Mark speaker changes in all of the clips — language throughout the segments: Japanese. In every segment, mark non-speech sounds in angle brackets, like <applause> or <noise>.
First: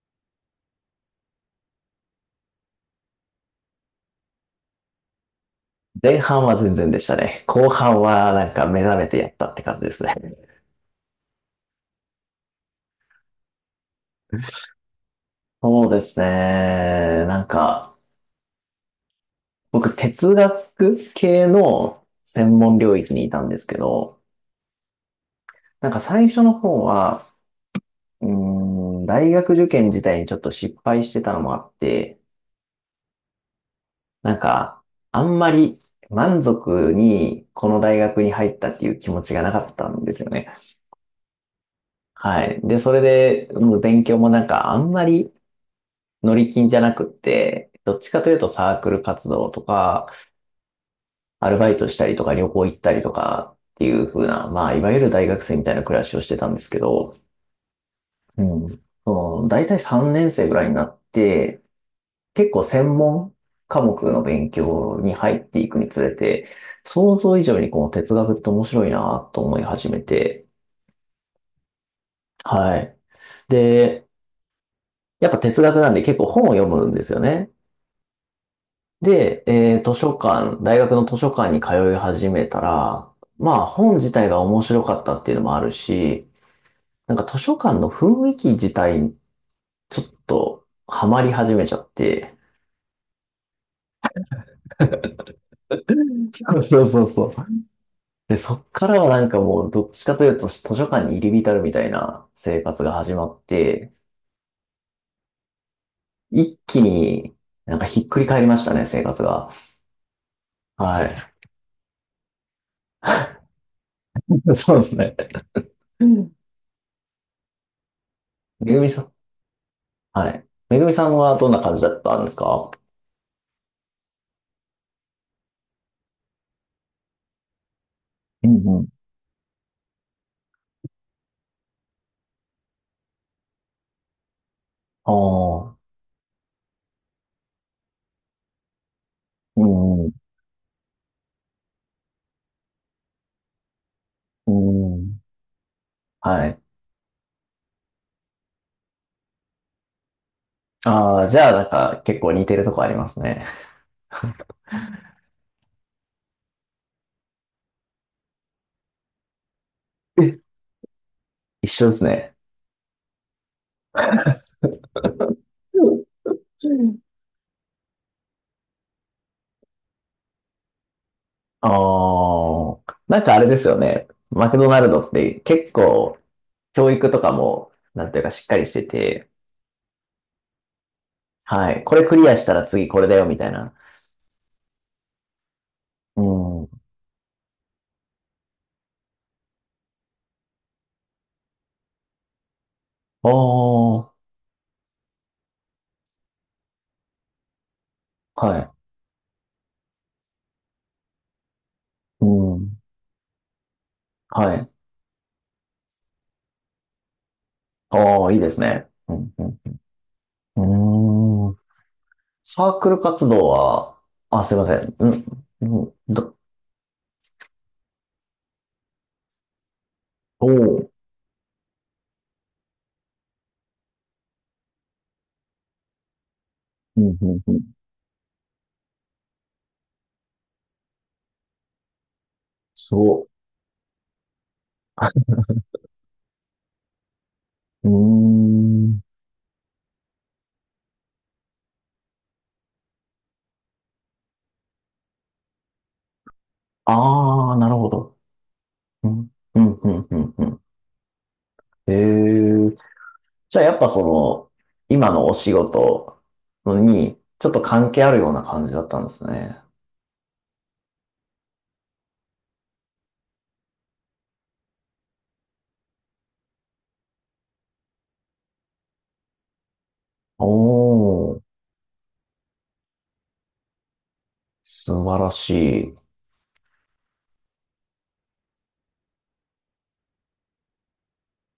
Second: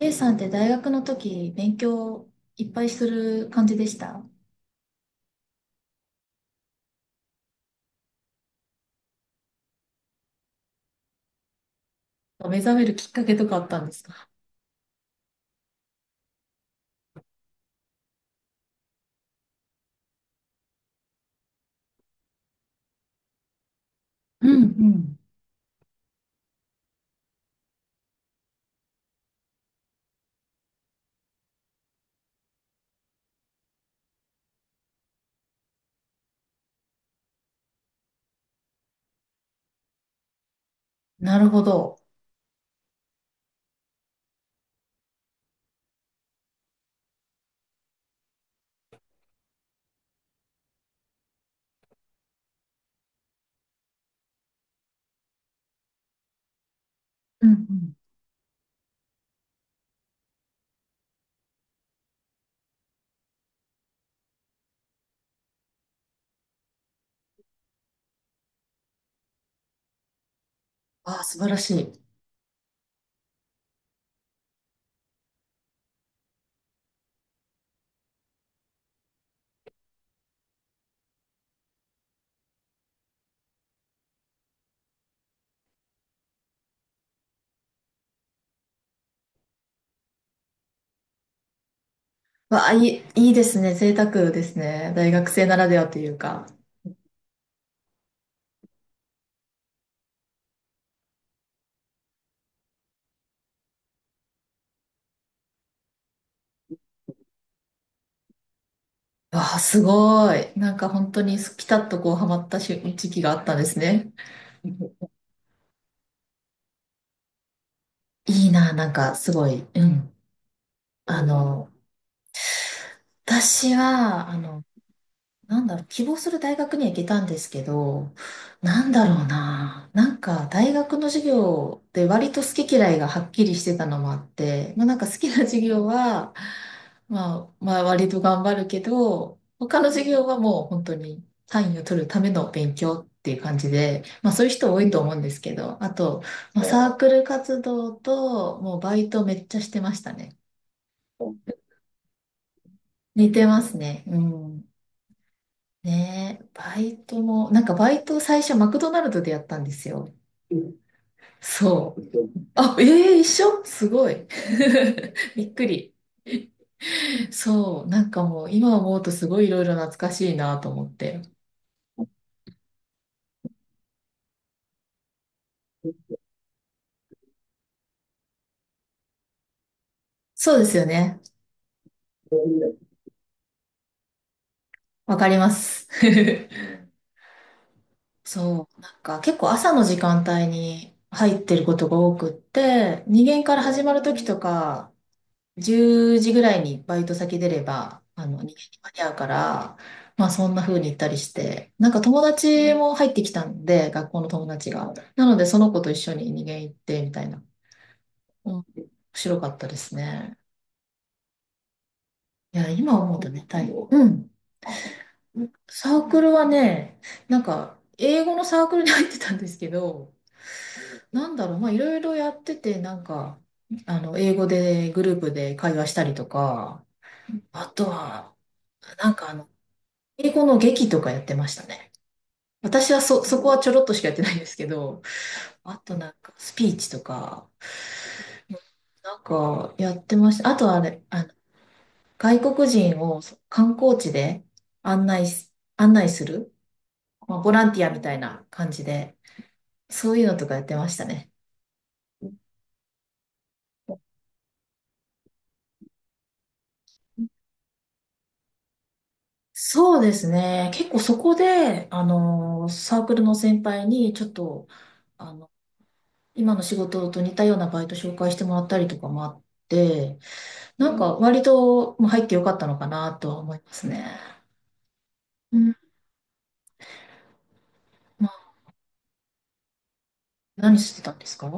Speaker 1: A さんって大学の時勉強いっぱいする感じでした？
Speaker 2: 前半は全然でしたね。後半は目覚めてやったって感じですね。<laughs>
Speaker 1: 目覚めるきっかけとかあったんですか？
Speaker 2: そうですね。僕哲学系の専門領域にいたんですけど、
Speaker 1: うんうん。
Speaker 2: 最初の方は、大学受験自体にちょっと失敗してたのもあって、なんか、あんまり満足にこの大学に入ったっていう気持ちがなかったんですよね。
Speaker 1: なるほど。
Speaker 2: はい。で、それで、もう勉強もなんかあんまり乗り金じゃなくって、どっちかというとサークル活動とか、アルバイトしたりとか旅行行ったりとかっていう風な、まあ、いわゆる大学生みたいな暮らしをしてたんですけど、
Speaker 1: うんうん。
Speaker 2: うん。その、大体3年生ぐらいになって、結構専門科目の勉強に入っていくにつれて、想像以上にこの哲学って面白いなと思い始めて、
Speaker 1: ああ、素晴らしい。
Speaker 2: はい。で、やっぱ哲学なんで結構本を読むんですよね。で、図書館、大学の図書館に通い始めたら、まあ本自体が面白かったっていうのもあるし、なんか図書館の雰囲気自体にちょっとハマり始めちゃって。
Speaker 1: わあ、いいですね。贅沢ですね。大学生ならではというか。
Speaker 2: そうそうそうそう。で、そっからはなんかもうどっちかというと図書館に入り浸るみたいな生活が始まって、一気になんかひっくり返りましたね、生活が。
Speaker 1: わあ、すごい。なんか
Speaker 2: は
Speaker 1: 本当
Speaker 2: い。
Speaker 1: にピタッとこうハマったし時期があったんですね。
Speaker 2: <laughs> そうですね。め
Speaker 1: いいな、
Speaker 2: ぐ
Speaker 1: な
Speaker 2: み
Speaker 1: ん
Speaker 2: さ
Speaker 1: か、
Speaker 2: ん、
Speaker 1: すごい。うんん。
Speaker 2: はい。めぐみさん
Speaker 1: あ
Speaker 2: はどんな
Speaker 1: の、
Speaker 2: 感じだったんですか？
Speaker 1: 私は、あの、なんだろう、希望する大学には行けたんですけど、
Speaker 2: う
Speaker 1: な
Speaker 2: ん。
Speaker 1: んだろうな、なんか、大学の授業で割と好き嫌いがはっきりしてたのもあって、まあ、なんか
Speaker 2: あ
Speaker 1: 好きな授業
Speaker 2: あ、
Speaker 1: は、まあ、割と頑張るけど、
Speaker 2: う
Speaker 1: 他の授
Speaker 2: ん、
Speaker 1: 業はもう本当に単位を取るための勉強っていう感じで、まあ、そうい
Speaker 2: う
Speaker 1: う人多いと思う
Speaker 2: ん、
Speaker 1: んですけど、あと、
Speaker 2: はい。
Speaker 1: まあ、サークル活動と、もうバイトめっちゃしてましたね。
Speaker 2: ああ、じゃあ、なんか、結構似てるとこあります
Speaker 1: 似て
Speaker 2: ね。
Speaker 1: ますね。うん。ねえ、バイトも、なんかバイト最初マクドナルドでやったんですよ。
Speaker 2: え、
Speaker 1: うん、
Speaker 2: 一緒で
Speaker 1: そ
Speaker 2: す
Speaker 1: う。
Speaker 2: ね。
Speaker 1: あ、ええ一緒すごい。<laughs> びっく
Speaker 2: う
Speaker 1: り。
Speaker 2: んうん。
Speaker 1: そう、なんかもう今思うとすごいいろいろ懐かしいなと思って。
Speaker 2: ああ、なんかあれですよね。マクドナルドって結構、教育とかも、なんていうか、しっかりしてて、
Speaker 1: そうですよね。
Speaker 2: はい。これクリアしたら次これだよ、みたいな。
Speaker 1: わかります。
Speaker 2: うん。あ
Speaker 1: <laughs> そう、なんか結構朝の時間帯に入ってることが多くって、2限から始ま
Speaker 2: あ、
Speaker 1: る時とか、10時ぐらいにバイト先出れば、あの、逃げに
Speaker 2: はい。
Speaker 1: 間に合うから、まあそんな風に行ったりして、なんか友
Speaker 2: う
Speaker 1: 達
Speaker 2: ん。
Speaker 1: も入ってきたんで、学校の友
Speaker 2: は
Speaker 1: 達
Speaker 2: い。
Speaker 1: が。なのでその子と一緒に逃げ行ってみたいな。
Speaker 2: ああ、いい
Speaker 1: う
Speaker 2: で
Speaker 1: ん、
Speaker 2: す
Speaker 1: 面
Speaker 2: ね。うん、
Speaker 1: 白
Speaker 2: う
Speaker 1: かったで
Speaker 2: ん。
Speaker 1: すね。
Speaker 2: うーん。
Speaker 1: いや、
Speaker 2: サーク
Speaker 1: 今
Speaker 2: ル
Speaker 1: 思うと
Speaker 2: 活
Speaker 1: ね、
Speaker 2: 動
Speaker 1: 大変。
Speaker 2: は、
Speaker 1: うん。
Speaker 2: あ、すいません。うん。う
Speaker 1: サー
Speaker 2: ん
Speaker 1: クル
Speaker 2: ど、
Speaker 1: はね、なんか英語のサークルに入ってたんですけど、
Speaker 2: おお、
Speaker 1: なんだろう、まあいろいろやってて、なんか、あの、英語でグループで会話したりとか、
Speaker 2: うん、うん、うん。
Speaker 1: あとは、なんか英語の劇とかやってましたね。私は
Speaker 2: そ
Speaker 1: そこはちょろっとしかやってないんですけど、あとなんかスピーチとか、
Speaker 2: う。うーん。
Speaker 1: なんかやってました。あとあれ、あの、外国人をそ観光地で案内する、まあ、ボ
Speaker 2: ああ、
Speaker 1: ラ
Speaker 2: な
Speaker 1: ン
Speaker 2: る
Speaker 1: ティ
Speaker 2: ほ
Speaker 1: アみた
Speaker 2: ど。
Speaker 1: いな感じ
Speaker 2: う
Speaker 1: で、
Speaker 2: ん、うん、うん、
Speaker 1: そ
Speaker 2: う
Speaker 1: ういう
Speaker 2: ん、
Speaker 1: の
Speaker 2: う
Speaker 1: とかや
Speaker 2: ん。
Speaker 1: ってましたね。
Speaker 2: へえ。じゃあやっぱその、今のお仕事に、ちょっと関係あるような感じだったんですね。
Speaker 1: そうですね。結構そこで、あの、サークルの先輩に、ちょっと、あの、今の仕事と似たようなバイト紹介してもらったりとかもあって、
Speaker 2: お
Speaker 1: なんか割
Speaker 2: お、
Speaker 1: ともう入ってよかったのかなとは思いますね。
Speaker 2: 素晴らし
Speaker 1: うん。
Speaker 2: い。
Speaker 1: まあ、何してたんですか？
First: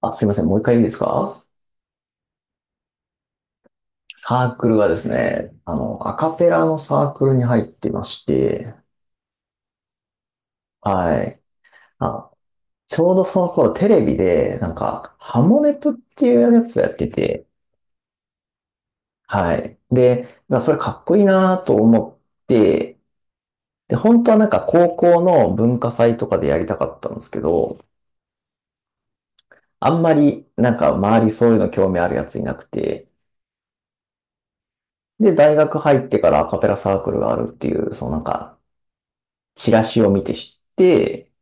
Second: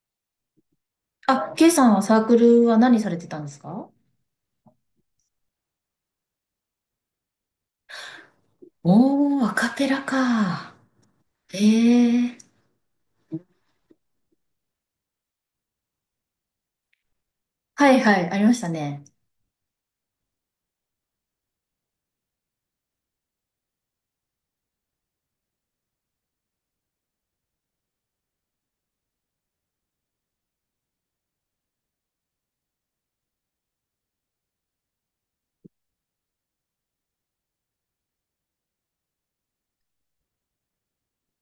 Speaker 2: あ、すいません、もう一回いいですか？
Speaker 1: あ、ケイさんはサークルは何されてたんですか？
Speaker 2: サークルがですね、あの、アカペラのサークルに入っていまして、
Speaker 1: おー、アカペラか。
Speaker 2: はい。
Speaker 1: え
Speaker 2: あ、
Speaker 1: え、
Speaker 2: ちょうどその頃テレビで、なんか、ハモネプっていうやつをやってて、
Speaker 1: はいはい、ありましたね。
Speaker 2: はい。で、まあ、それかっこいいなと思って、で、本当はなんか高校の文化祭とかでやりたかったんですけど、あんまりなんか周りそういうの興味あるやついなくて、で、大学入ってからアカペラサークルがあるっていう、そのなんか、チラシを見て知って、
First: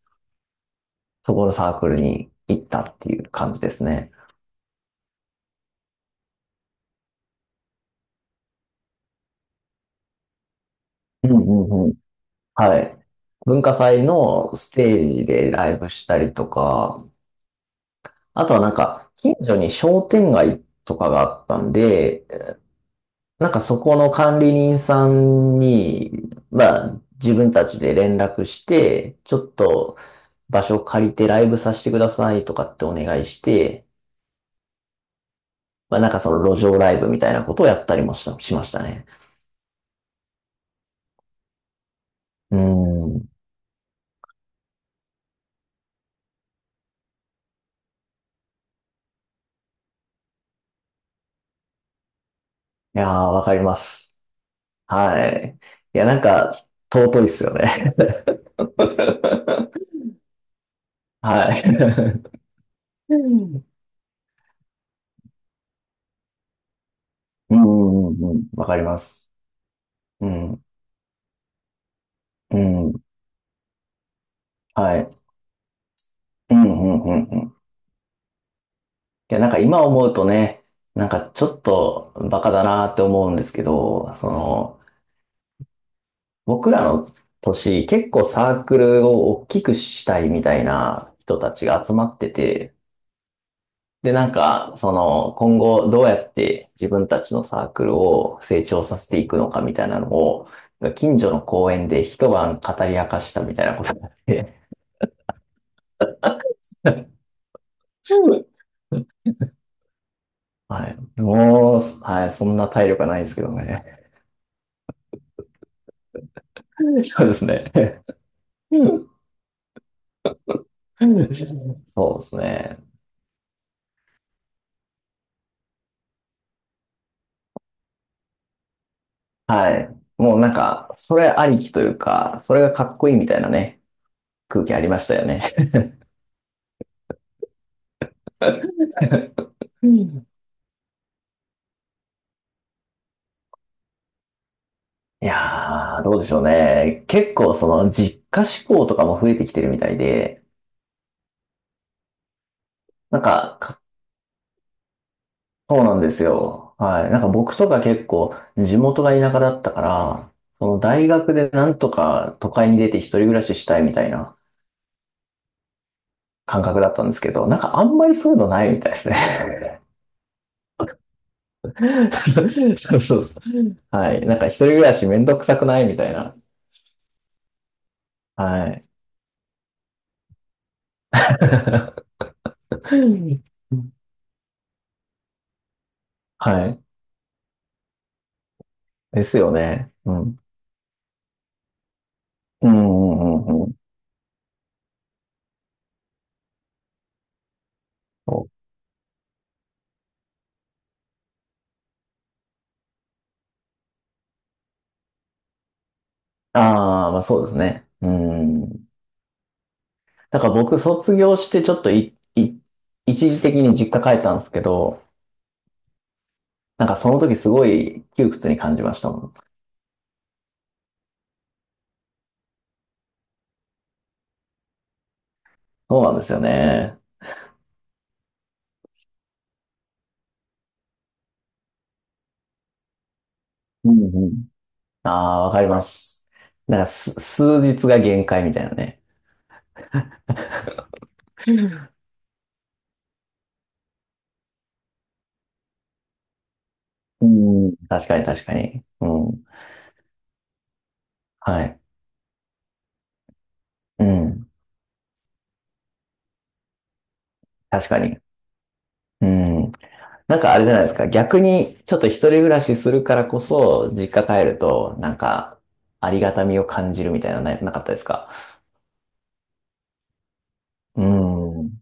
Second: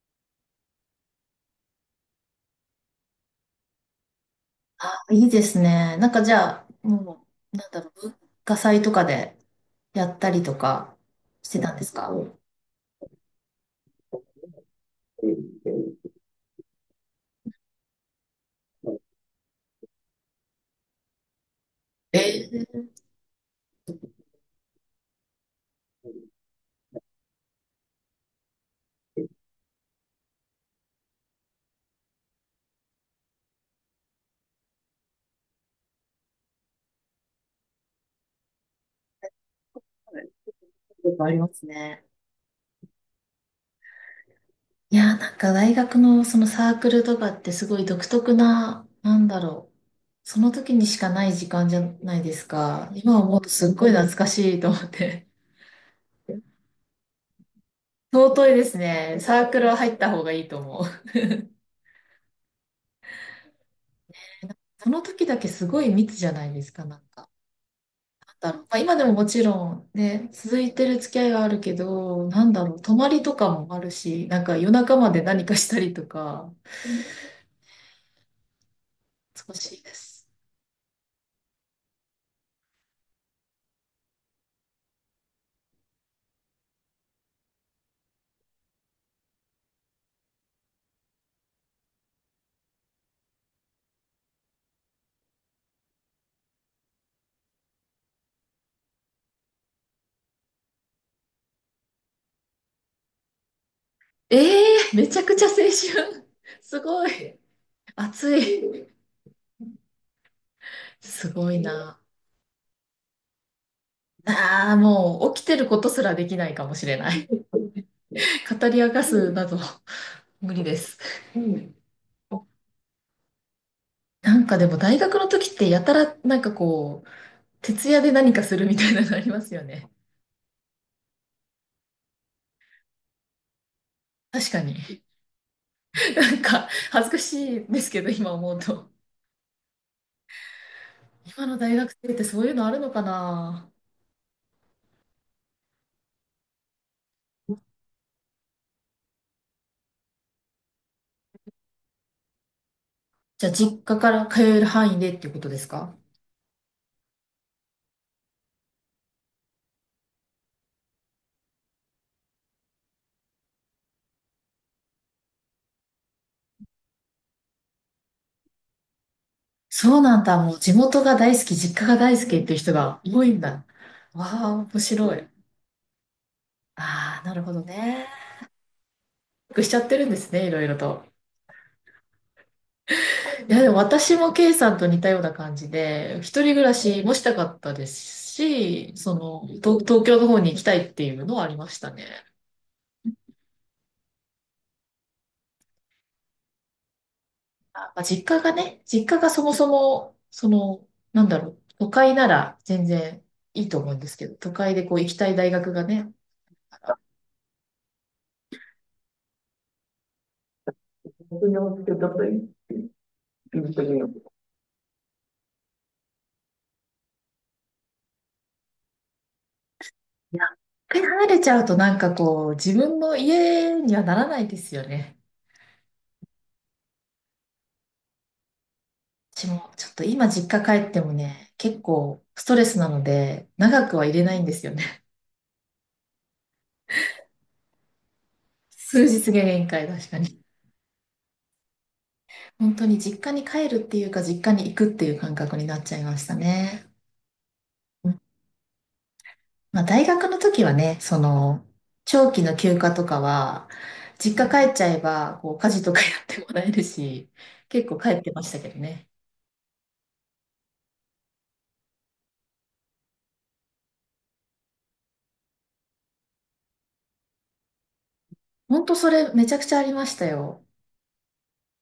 Speaker 2: そこのサークルに行ったっていう感じですね。
Speaker 1: あ、いいですね。なんかじゃあ、もう、なんだろう、文化祭とかでやったりとか
Speaker 2: うん
Speaker 1: してた
Speaker 2: う
Speaker 1: んで
Speaker 2: んう
Speaker 1: す
Speaker 2: ん。
Speaker 1: か？うん、
Speaker 2: はい。文化祭のステージでライブしたりとか、あとはなんか、近所に商店街とかがあったん
Speaker 1: え
Speaker 2: で、
Speaker 1: ー、
Speaker 2: なんかそこの管理人さんに、まあ、自分たちで連絡して、ちょっと場所借りてライブさせてくださいとかってお願いして、まあなんかその路上ライブみたいなことをやったりもしましたね。
Speaker 1: やありますね。
Speaker 2: うん。い
Speaker 1: いやー、なんか大学のそのサークルとかってすごい独特な、なんだろう。その時にしかない時間じゃないですか。
Speaker 2: や
Speaker 1: 今
Speaker 2: ー、
Speaker 1: 思う
Speaker 2: わ
Speaker 1: と
Speaker 2: かり
Speaker 1: すっ
Speaker 2: ま
Speaker 1: ごい
Speaker 2: す。
Speaker 1: 懐かしいと思って。
Speaker 2: はい。いや、なんか、尊いっすよね。
Speaker 1: 尊いですね。サーク
Speaker 2: <laughs>
Speaker 1: ルは入った方がいいと思う。
Speaker 2: はい。うん
Speaker 1: その時だけすごい密じゃないですか、なんか。
Speaker 2: うんうんうん。
Speaker 1: なんだろう。
Speaker 2: わ
Speaker 1: ま
Speaker 2: か
Speaker 1: あ、
Speaker 2: り
Speaker 1: 今
Speaker 2: ま
Speaker 1: でもも
Speaker 2: す。
Speaker 1: ちろんね、
Speaker 2: う
Speaker 1: 続
Speaker 2: ん。
Speaker 1: いてる付き合いはあるけど、なん
Speaker 2: う
Speaker 1: だろう、
Speaker 2: ん。
Speaker 1: 泊まりとかもあるし、なんか夜中
Speaker 2: は
Speaker 1: ま
Speaker 2: い。
Speaker 1: で何かしたりとか、
Speaker 2: うん、うん、うん、うん。いや、なん
Speaker 1: 懐
Speaker 2: か
Speaker 1: かしい
Speaker 2: 今
Speaker 1: で
Speaker 2: 思うと
Speaker 1: す。
Speaker 2: ね、なんかちょっとバカだなって思うんですけど、その、僕らの年、結構サークルを大きくしたいみたいな人たちが集まってて、で、なんか、その、今後どうやって自分たちのサークルを成長させていくのかみたいなのを、近所の公園で一晩語り明かしたみたいなことがあっ
Speaker 1: え
Speaker 2: て、
Speaker 1: えー、めちゃくちゃ青春。すご
Speaker 2: <laughs>
Speaker 1: い。暑い。
Speaker 2: はい。
Speaker 1: すごい
Speaker 2: も
Speaker 1: な。
Speaker 2: う、はい、そんな体力はないですけどね。
Speaker 1: ああ、もう起きてることすらできないかもしれ
Speaker 2: <laughs>
Speaker 1: な
Speaker 2: そう
Speaker 1: い。
Speaker 2: ですね。
Speaker 1: 語り明かすなど、無理です。うん。
Speaker 2: <laughs> そうですね。
Speaker 1: なんかでも大学の時ってやたらなんかこう、徹夜で何かするみたいなのありますよ
Speaker 2: はい。
Speaker 1: ね。
Speaker 2: もうなんか、それありきというか、それがかっこいいみたいなね、
Speaker 1: 確か
Speaker 2: 空
Speaker 1: に。
Speaker 2: 気ありましたよね。
Speaker 1: なんか恥ずかしいですけど、今思うと。
Speaker 2: <laughs> うん。
Speaker 1: 今の大学生ってそういうのあるのかな？
Speaker 2: いやー、どうでしょうね。結構その実家志向とかも増えてきてるみたいで、なん
Speaker 1: じゃあ
Speaker 2: か、
Speaker 1: 実
Speaker 2: か
Speaker 1: 家から通える範囲でっていうことです
Speaker 2: そうな
Speaker 1: か？
Speaker 2: んですよ。はい。なんか僕とか結構地元が田舎だったから、その大学でなんとか都会に出て一人暮らししたいみたいな感覚だったんですけど、なんかあんまりそういうのないみたいですね。
Speaker 1: そうなんだ。もう地元が大好き、実家が
Speaker 2: <laughs>
Speaker 1: 大好き
Speaker 2: そ
Speaker 1: っ
Speaker 2: う
Speaker 1: ていう人
Speaker 2: そ
Speaker 1: が
Speaker 2: うそ
Speaker 1: 多い
Speaker 2: う。
Speaker 1: んだ。
Speaker 2: はい。
Speaker 1: わ
Speaker 2: なんか
Speaker 1: あ、
Speaker 2: 一人
Speaker 1: 面
Speaker 2: 暮らし
Speaker 1: 白
Speaker 2: めん
Speaker 1: い。
Speaker 2: どくさくないみたいな。
Speaker 1: ああ、なるほどね。
Speaker 2: はい。
Speaker 1: しちゃってるんですね、いろいろと。
Speaker 2: <laughs>
Speaker 1: いや、でも私も K さんと似たような感じで、一人暮
Speaker 2: は
Speaker 1: ら
Speaker 2: い。
Speaker 1: しもしたかったですし、そ
Speaker 2: です
Speaker 1: の、
Speaker 2: よね。
Speaker 1: 東
Speaker 2: う
Speaker 1: 京の方
Speaker 2: ん。
Speaker 1: に行きたいっていうのはありましたね。
Speaker 2: うんうんうんうん。
Speaker 1: あ、まあ、
Speaker 2: そう。
Speaker 1: 実家がそもそも、その、なんだろう、都会なら全然いいと思うんですけど、都会でこう行きたい大学がね、
Speaker 2: ああ、まあそうですね。うん。だから僕卒業し
Speaker 1: 卒
Speaker 2: てちょ
Speaker 1: 業
Speaker 2: っ
Speaker 1: し
Speaker 2: と
Speaker 1: てど
Speaker 2: い、
Speaker 1: こ行
Speaker 2: い、
Speaker 1: っ
Speaker 2: 一時的に
Speaker 1: て
Speaker 2: 実
Speaker 1: みよ
Speaker 2: 家帰っ
Speaker 1: う。
Speaker 2: たんですけど、なんかその時すごい窮屈に感じましたもん。
Speaker 1: いや、一回離れちゃうとなんかこう、自分の家にはならないですよね。
Speaker 2: そうなんですよね。
Speaker 1: 私もちょっと今実家帰ってもね、結構ストレスなので、長
Speaker 2: う
Speaker 1: く
Speaker 2: ん
Speaker 1: は入れ
Speaker 2: う
Speaker 1: ないん
Speaker 2: ん。
Speaker 1: ですよね。
Speaker 2: ああ、わかります。数日が限界みたい
Speaker 1: <laughs>
Speaker 2: なね。
Speaker 1: 数日が限界、確かに。本当に実家に帰るっていうか、実家に行くっていう感覚になっちゃいましたね。
Speaker 2: うん。
Speaker 1: う
Speaker 2: 確か
Speaker 1: ん。
Speaker 2: に確かに。うん。
Speaker 1: まあ、大学の時はね、そ
Speaker 2: は
Speaker 1: の、
Speaker 2: い。
Speaker 1: 長期の休暇とかは、
Speaker 2: うん。
Speaker 1: 実家帰っちゃえば、こう、家事とかやってもらえるし、結
Speaker 2: 確
Speaker 1: 構
Speaker 2: か
Speaker 1: 帰
Speaker 2: に。
Speaker 1: ってましたけどね。
Speaker 2: うん。なんかあれじゃないですか。逆に、ちょっと一人暮らしするからこそ、実家帰ると、なんか、ありがたみを感じるみたいなのな、なかったですか？
Speaker 1: 本当それめちゃくちゃありましたよ。
Speaker 2: うん。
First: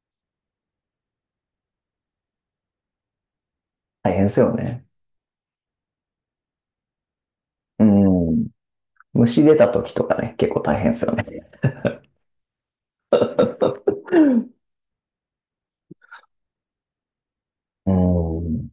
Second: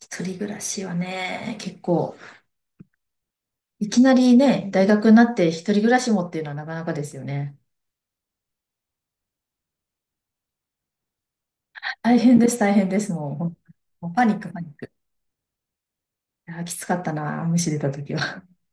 Speaker 1: 一人暮らしはね、結構いきな
Speaker 2: 大変で
Speaker 1: り
Speaker 2: すよ
Speaker 1: ね、大
Speaker 2: ね。
Speaker 1: 学になって一人暮らしもっていうのはなかなかですよね。
Speaker 2: うん。虫出た時とかね、結構大変ですよね。
Speaker 1: 大変です、大変です。もう、もうパニック、パニ
Speaker 2: <laughs>
Speaker 1: ック。あー、きつかったな、虫出た
Speaker 2: う
Speaker 1: 時は。
Speaker 2: ん。